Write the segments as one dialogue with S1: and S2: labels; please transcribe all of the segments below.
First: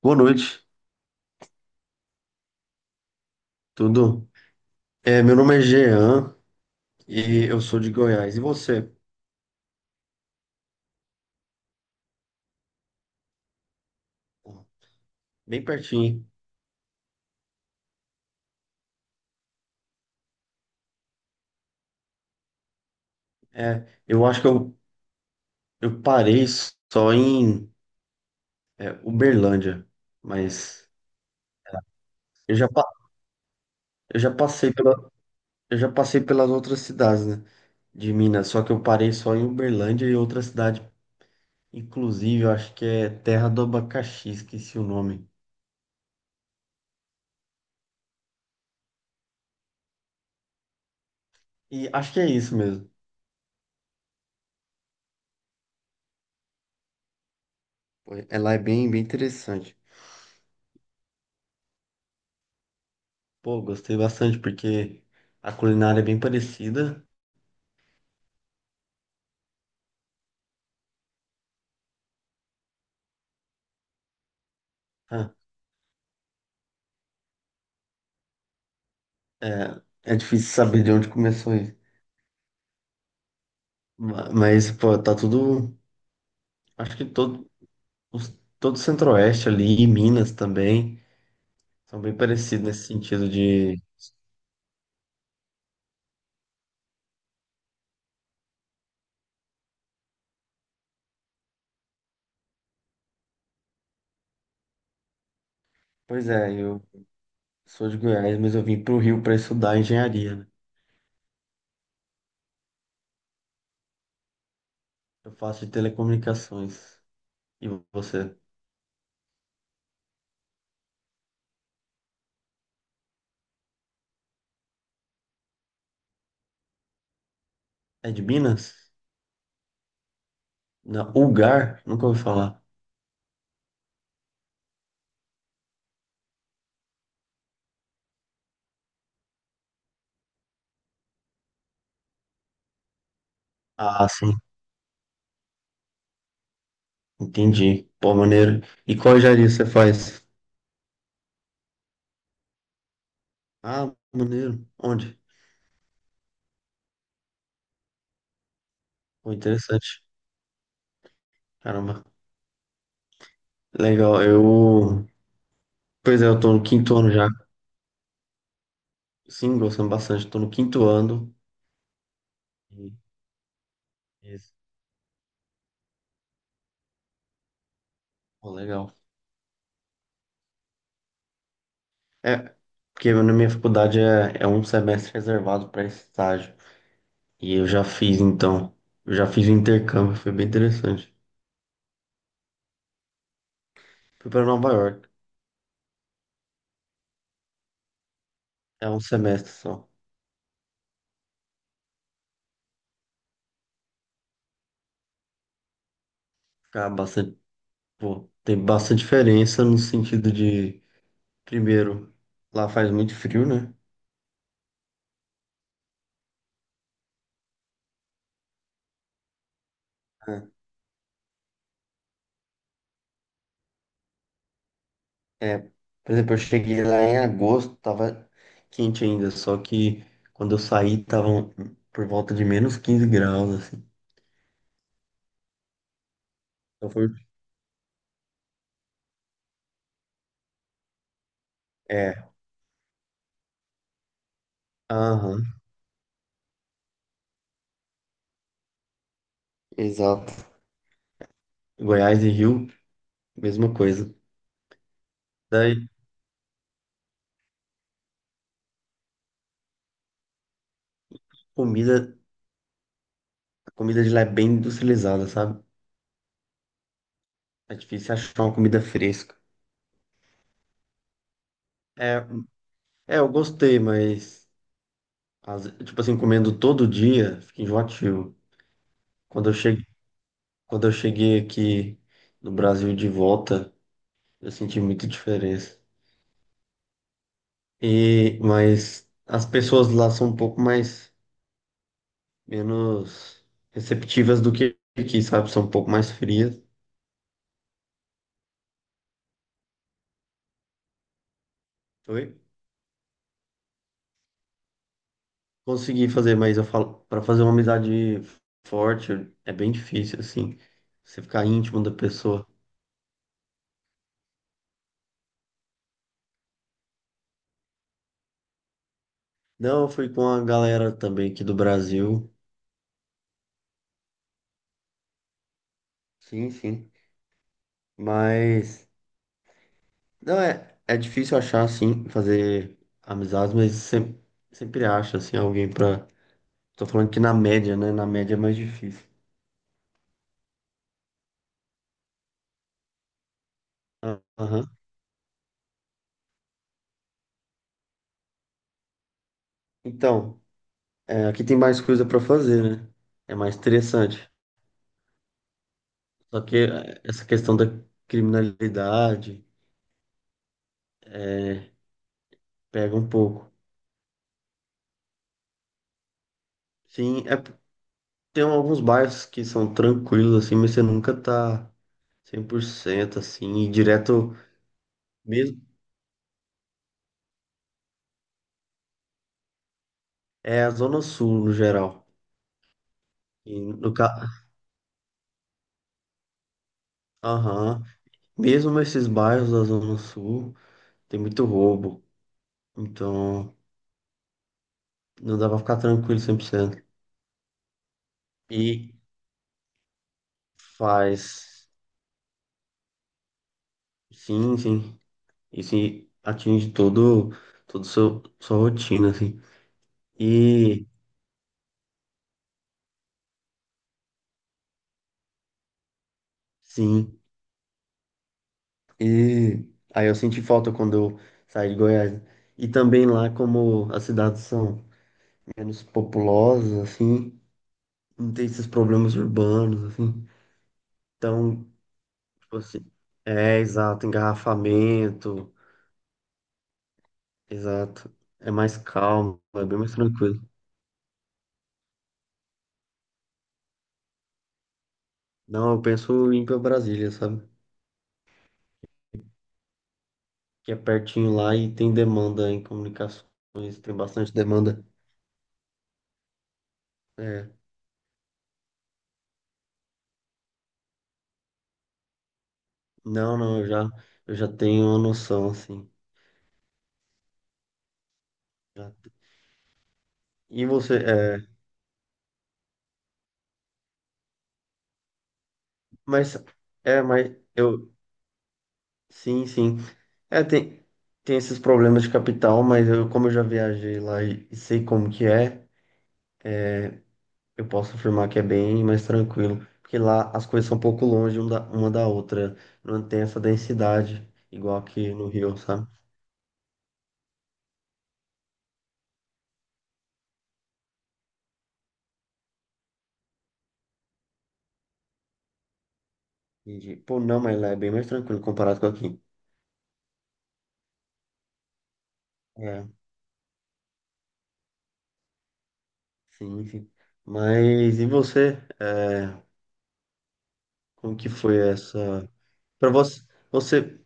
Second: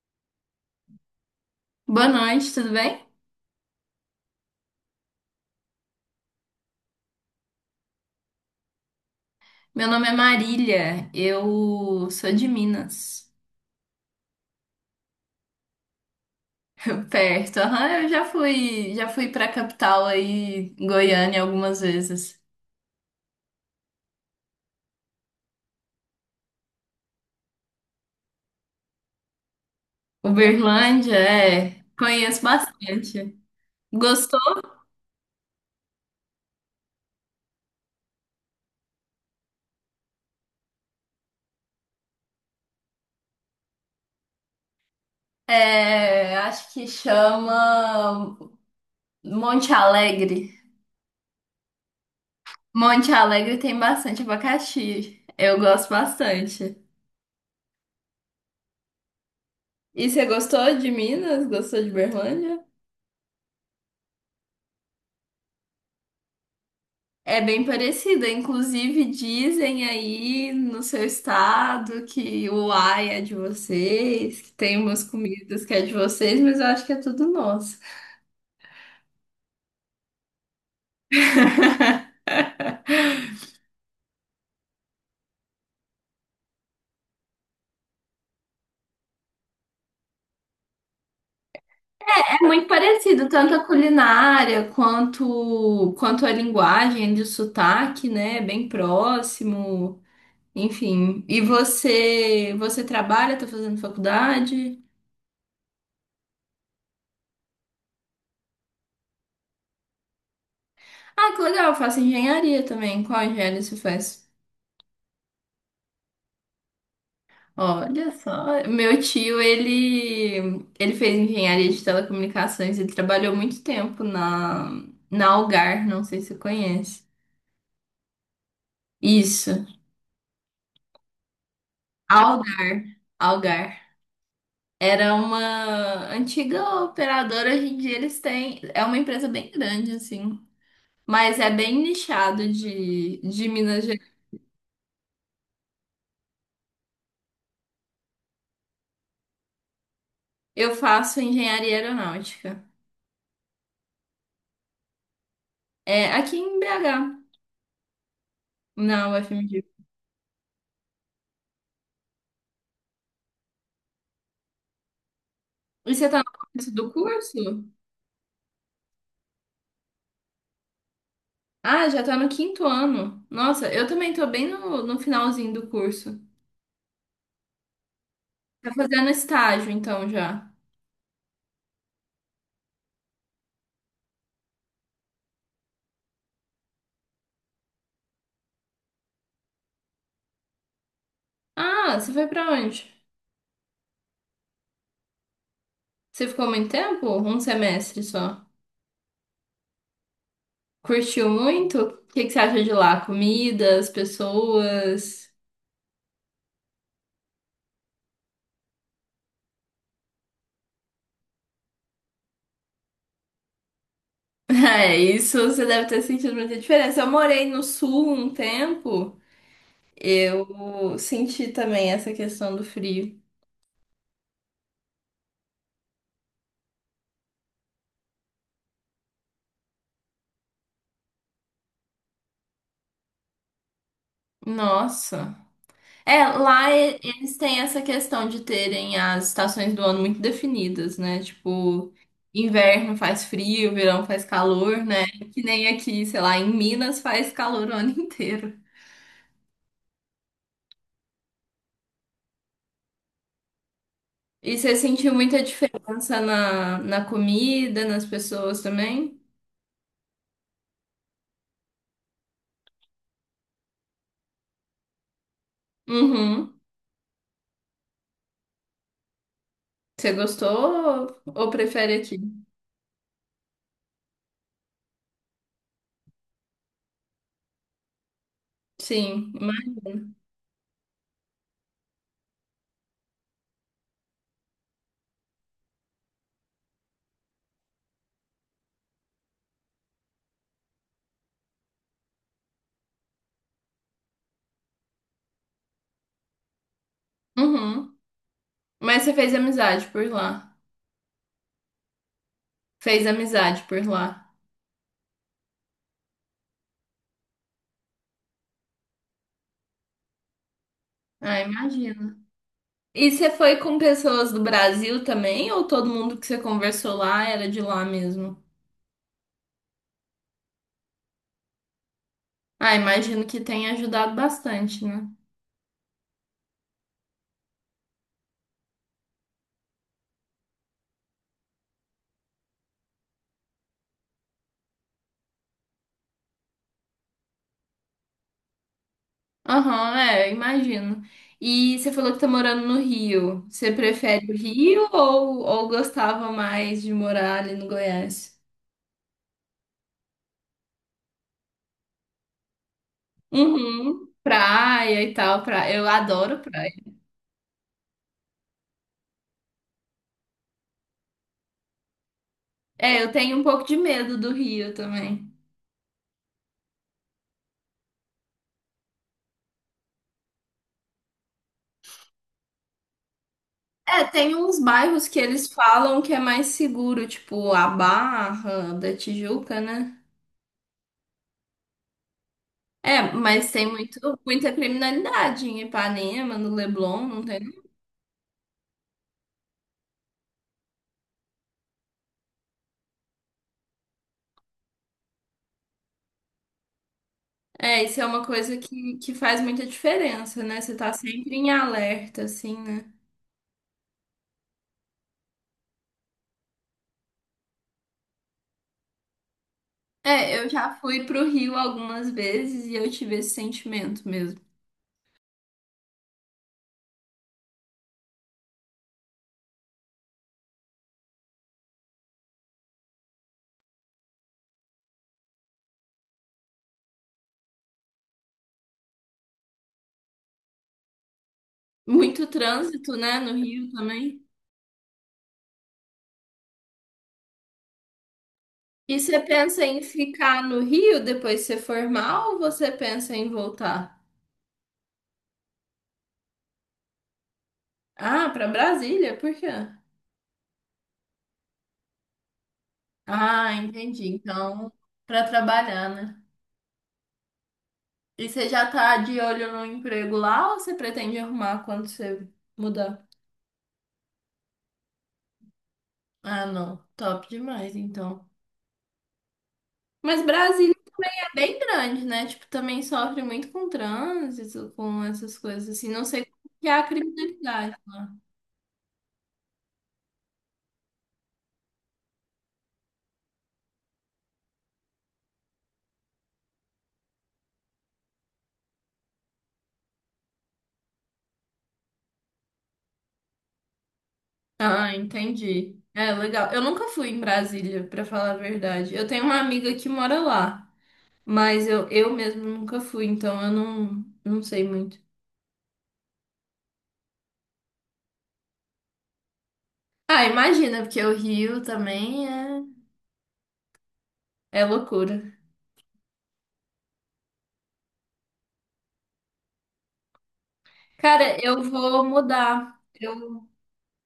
S1: Boa noite,
S2: Boa noite, tudo bem?
S1: tudo? É, meu nome é Jean e eu sou de Goiás. E você?
S2: Meu nome é Marília, eu sou de Minas,
S1: Bem pertinho.
S2: perto. Aham, eu já fui para capital aí, Goiânia, algumas vezes.
S1: Eu acho que eu parei só em Uberlândia, mas
S2: Uberlândia, é, conheço
S1: eu já, pa-
S2: bastante.
S1: eu já
S2: Gostou?
S1: passei eu já passei pelas outras cidades, né, de Minas, só que eu parei só em Uberlândia e outra cidade, inclusive, eu acho que é Terra do Abacaxi, esqueci o nome.
S2: É, acho que chama Monte Alegre.
S1: E acho que é isso mesmo.
S2: Monte Alegre tem bastante abacaxi. Eu gosto bastante.
S1: Ela é bem interessante.
S2: E você gostou de Minas? Gostou de Uberlândia?
S1: Pô, gostei bastante porque a culinária é bem parecida.
S2: É bem parecida, inclusive dizem aí no seu estado que o ai é de vocês, que tem umas
S1: Ah,
S2: comidas que é de vocês, mas eu acho que é tudo nosso.
S1: é difícil saber de onde começou isso. Mas, pô, tá tudo. Acho que todo o Centro-Oeste ali, e Minas também, são bem
S2: É
S1: parecidos
S2: muito
S1: nesse
S2: parecido,
S1: sentido
S2: tanto a
S1: de.
S2: culinária quanto, a linguagem de sotaque, né? É bem próximo, enfim. E você, você trabalha, tá fazendo faculdade?
S1: Pois é, eu sou de Goiás, mas eu vim pro Rio para estudar engenharia, né?
S2: Ah, que legal, eu faço engenharia também. Qual engenharia você faz?
S1: Eu faço de telecomunicações. E
S2: Olha
S1: você?
S2: só, meu tio, ele, fez engenharia de telecomunicações, ele trabalhou muito tempo na Algar, não sei se você conhece.
S1: É de Minas?
S2: Isso,
S1: Na ULGAR? Nunca ouvi falar.
S2: Algar, Algar. Era uma antiga operadora, hoje em dia eles têm, é uma empresa bem grande, assim, mas é bem nichado de, Minas
S1: Ah,
S2: Gerais.
S1: sim, entendi. Pô, maneiro. E qual engenharia você faz?
S2: Eu faço engenharia aeronáutica,
S1: Ah, maneiro. Onde?
S2: é aqui em BH, na
S1: Pô,
S2: UFMG.
S1: interessante. Caramba. Legal. Eu.
S2: E você tá
S1: Pois
S2: no
S1: é, eu tô no
S2: começo do
S1: quinto ano já.
S2: curso?
S1: Sim, gostando bastante. Tô no quinto ano.
S2: Ah, já tá no quinto
S1: E-
S2: ano. Nossa, eu também tô bem
S1: Isso.
S2: no finalzinho do curso.
S1: Pô,
S2: Tá
S1: legal.
S2: fazendo estágio, então, já.
S1: É, porque na minha faculdade é um semestre reservado para esse estágio. E eu já fiz, então. Eu já fiz o intercâmbio, foi bem interessante.
S2: Ah, você foi pra onde?
S1: Fui para Nova York.
S2: Você ficou muito tempo? Um semestre só.
S1: É um semestre só.
S2: Curtiu muito? O que que você acha de lá? Comidas, pessoas?
S1: Ficar bastante. Pô, tem bastante diferença no sentido de. Primeiro, lá faz muito frio, né?
S2: É, isso você deve ter sentido muita diferença. Eu morei no sul um tempo, eu senti também essa questão do frio.
S1: É, por exemplo, eu cheguei lá em agosto, tava quente ainda, só que quando eu saí tava por volta de menos 15 graus, assim.
S2: Nossa. É,
S1: Então foi,
S2: eles têm essa questão de terem as estações do ano muito definidas, né? Tipo,
S1: é,
S2: inverno faz frio, verão faz calor, né? Que
S1: aham,
S2: nem aqui, sei lá, em Minas faz calor o ano inteiro.
S1: exato. Goiás e Rio, mesma coisa.
S2: E você sentiu muita
S1: Daí,
S2: diferença na, comida, nas pessoas também?
S1: comida, a comida de lá é bem industrializada, sabe?
S2: Uhum.
S1: É difícil achar uma comida fresca.
S2: Você gostou ou prefere
S1: É,
S2: aqui?
S1: eu gostei, mas, tipo assim, comendo todo dia, fica enjoativo.
S2: Sim.
S1: Quando eu
S2: Mas,
S1: cheguei, quando eu cheguei aqui no Brasil de volta, eu senti muita diferença. E, mas as pessoas lá são menos receptivas do que aqui, sabe? São um pouco mais frias.
S2: uhum. Mas você fez amizade por lá.
S1: Oi?
S2: Fez amizade por lá.
S1: Consegui fazer, mas eu falo, para fazer uma amizade forte é bem difícil, assim. Você
S2: Ah,
S1: ficar íntimo da
S2: imagina.
S1: pessoa.
S2: E você foi com pessoas do Brasil também, ou todo mundo que você conversou lá era de lá mesmo?
S1: Não, eu fui com a galera também aqui do Brasil.
S2: Ah, imagino que tenha ajudado bastante, né?
S1: Sim, sim. Mas, não, é difícil achar, assim, fazer amizades, mas sempre acha, assim, alguém pra. Tô falando que na média, né? Na média é mais difícil.
S2: Aham, é, imagino. E você falou que tá morando no Rio. Você
S1: Ah
S2: prefere o
S1: Aham.
S2: Rio ou, gostava mais de morar ali no Goiás?
S1: Então, é, aqui tem mais coisa para fazer, né? É mais
S2: Uhum,
S1: interessante.
S2: praia e tal, praia. Eu adoro
S1: Só que
S2: praia.
S1: é, essa questão da criminalidade pega
S2: É,
S1: um
S2: eu tenho um
S1: pouco.
S2: pouco de medo do Rio também.
S1: Sim, é, tem alguns bairros que são tranquilos, assim, mas você nunca tá 100% assim, e
S2: É, tem
S1: direto
S2: uns bairros que eles
S1: mesmo.
S2: falam que é mais seguro, tipo a Barra da Tijuca, né?
S1: É a Zona Sul, no geral.
S2: É, mas
S1: E
S2: tem
S1: no
S2: muito,
S1: ca...
S2: muita criminalidade em Ipanema, no Leblon, não tem?
S1: Aham. Mesmo esses bairros da Zona Sul, tem muito roubo. Então, não dá pra ficar tranquilo 100%
S2: É, isso é uma coisa
S1: E
S2: que faz muita diferença, né? Você tá sempre em
S1: faz.
S2: alerta, assim, né?
S1: Sim, sim. Isso atinge todo sua rotina, assim.
S2: É, eu já
S1: E,
S2: fui pro Rio algumas vezes e eu tive esse sentimento mesmo.
S1: sim, e aí eu senti falta quando eu saí de Goiás. E também lá, como as cidades são menos populosas, assim, não tem esses problemas urbanos, assim. Então,
S2: Muito
S1: tipo assim,
S2: trânsito, né, no Rio
S1: exato,
S2: também.
S1: engarrafamento, exato. É mais
S2: E você
S1: calmo,
S2: pensa
S1: é bem
S2: em
S1: mais tranquilo.
S2: ficar no Rio depois de se formar ou você pensa em voltar?
S1: Não, eu penso em ir pra Brasília, sabe?
S2: Ah, pra Brasília, por quê?
S1: Que é pertinho lá e tem demanda em comunicações,
S2: Ah,
S1: tem
S2: entendi.
S1: bastante
S2: Então,
S1: demanda.
S2: pra trabalhar, né?
S1: É.
S2: E você já tá de olho no emprego lá ou você pretende arrumar quando você mudar?
S1: Não, não, eu já tenho uma noção, assim.
S2: Ah, não. Top demais, então.
S1: Já- te-
S2: Mas
S1: E
S2: Brasília
S1: você,
S2: é bem grande, né? Tipo, também sofre muito com trânsito, com essas coisas assim. Não sei
S1: mas,
S2: como que é a
S1: mas
S2: criminalidade.
S1: eu, sim, sim. É, tem, tem esses problemas de capital, mas eu, como eu já viajei lá e sei como que é, eu posso afirmar que é bem mais tranquilo. Porque lá as coisas são um pouco longe uma da outra. Não tem essa densidade, igual
S2: Ah,
S1: aqui no Rio,
S2: entendi.
S1: sabe?
S2: É legal. Eu nunca fui em Brasília, pra falar a verdade. Eu tenho uma amiga que mora lá, mas eu mesmo nunca fui, então eu não, não sei muito.
S1: Entendi. Pô, não, mas lá é bem mais tranquilo comparado com aqui.
S2: Ah, imagina, porque o Rio também é,
S1: É,
S2: é loucura.
S1: sim, sim. Mas e você? Como que
S2: Cara,
S1: foi
S2: eu vou
S1: essa?
S2: mudar.
S1: Para você,
S2: Eu
S1: você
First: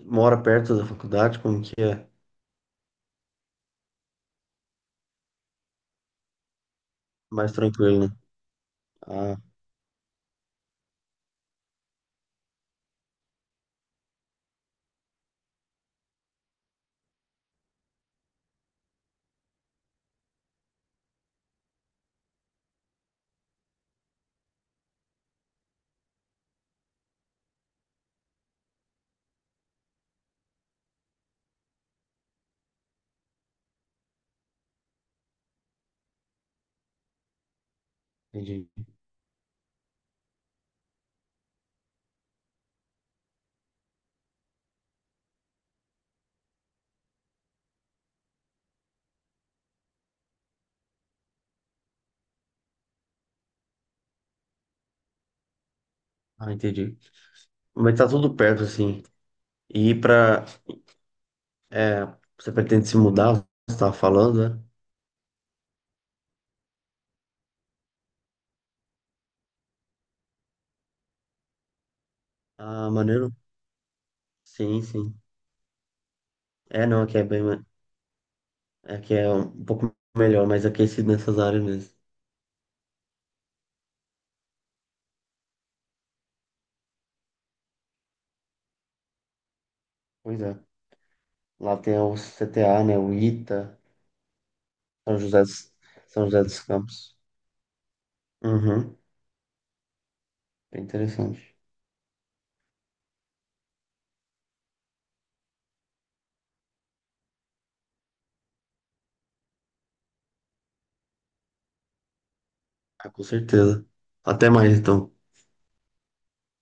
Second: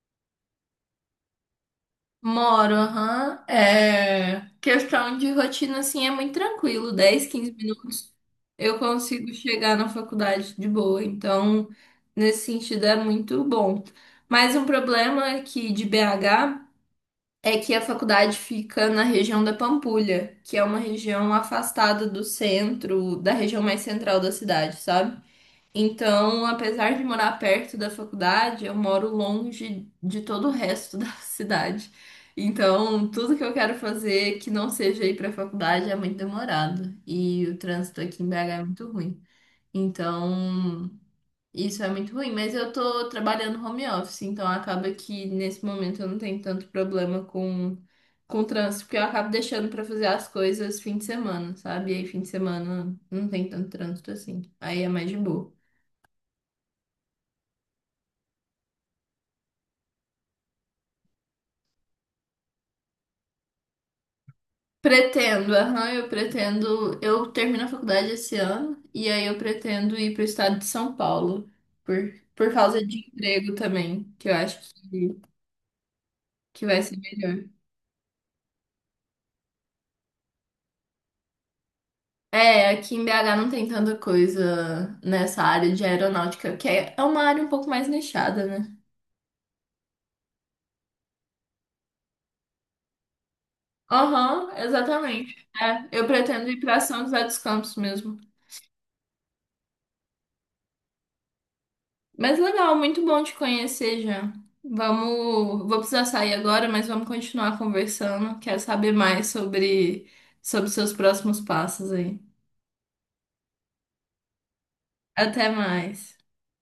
S1: mora perto da faculdade? Como que é?
S2: moro, aham. É, questão de rotina, assim, é muito tranquilo. 10,
S1: Mais
S2: 15
S1: tranquilo,
S2: minutos
S1: né?
S2: eu consigo
S1: Ah,
S2: chegar na faculdade de boa. Então, nesse sentido, é muito bom. Mas um problema aqui de BH é que a faculdade fica na região da Pampulha, que é uma região afastada do centro, da região mais central da cidade, sabe? Então, apesar de morar perto da faculdade, eu moro longe de todo o resto da cidade. Então, tudo que eu quero fazer que não seja ir para a faculdade é muito demorado. E o trânsito aqui em BH é
S1: entendi.
S2: muito ruim. Então, isso é muito ruim. Mas eu tô trabalhando home office, então acaba que nesse momento eu não tenho tanto problema com, o trânsito, porque eu acabo deixando para fazer as coisas fim de semana, sabe? E aí, fim de semana não tem tanto trânsito assim. Aí é mais de boa.
S1: Ah, entendi. Mas tá tudo perto, assim. E pra. é, você pretende se mudar? Você tava falando, né?
S2: Pretendo, aham, eu pretendo. Eu termino a faculdade esse ano e aí eu pretendo ir para o estado de São Paulo por, por, causa
S1: Ah,
S2: de
S1: maneiro.
S2: emprego também, que eu acho
S1: Sim, sim.
S2: que vai
S1: É,
S2: ser
S1: não, aqui é bem.
S2: melhor.
S1: Ma- Aqui é um pouco melhor, mais aquecido nessas áreas mesmo.
S2: É, aqui em BH não tem tanta coisa nessa área de aeronáutica, que é uma área um pouco mais nichada, né?
S1: Pois é. Lá tem o CTA, né? O ITA,
S2: Aham,
S1: São
S2: exatamente.
S1: José dos,
S2: É, eu
S1: São José
S2: pretendo ir
S1: dos
S2: para São
S1: Campos.
S2: José dos Campos mesmo.
S1: Uhum. Bem interessante.
S2: Mas legal, muito bom te conhecer já. Vamos, vou precisar sair agora, mas vamos continuar conversando. Quero saber mais sobre seus próximos passos aí.
S1: Ah, com certeza. Até mais, então.
S2: Até mais.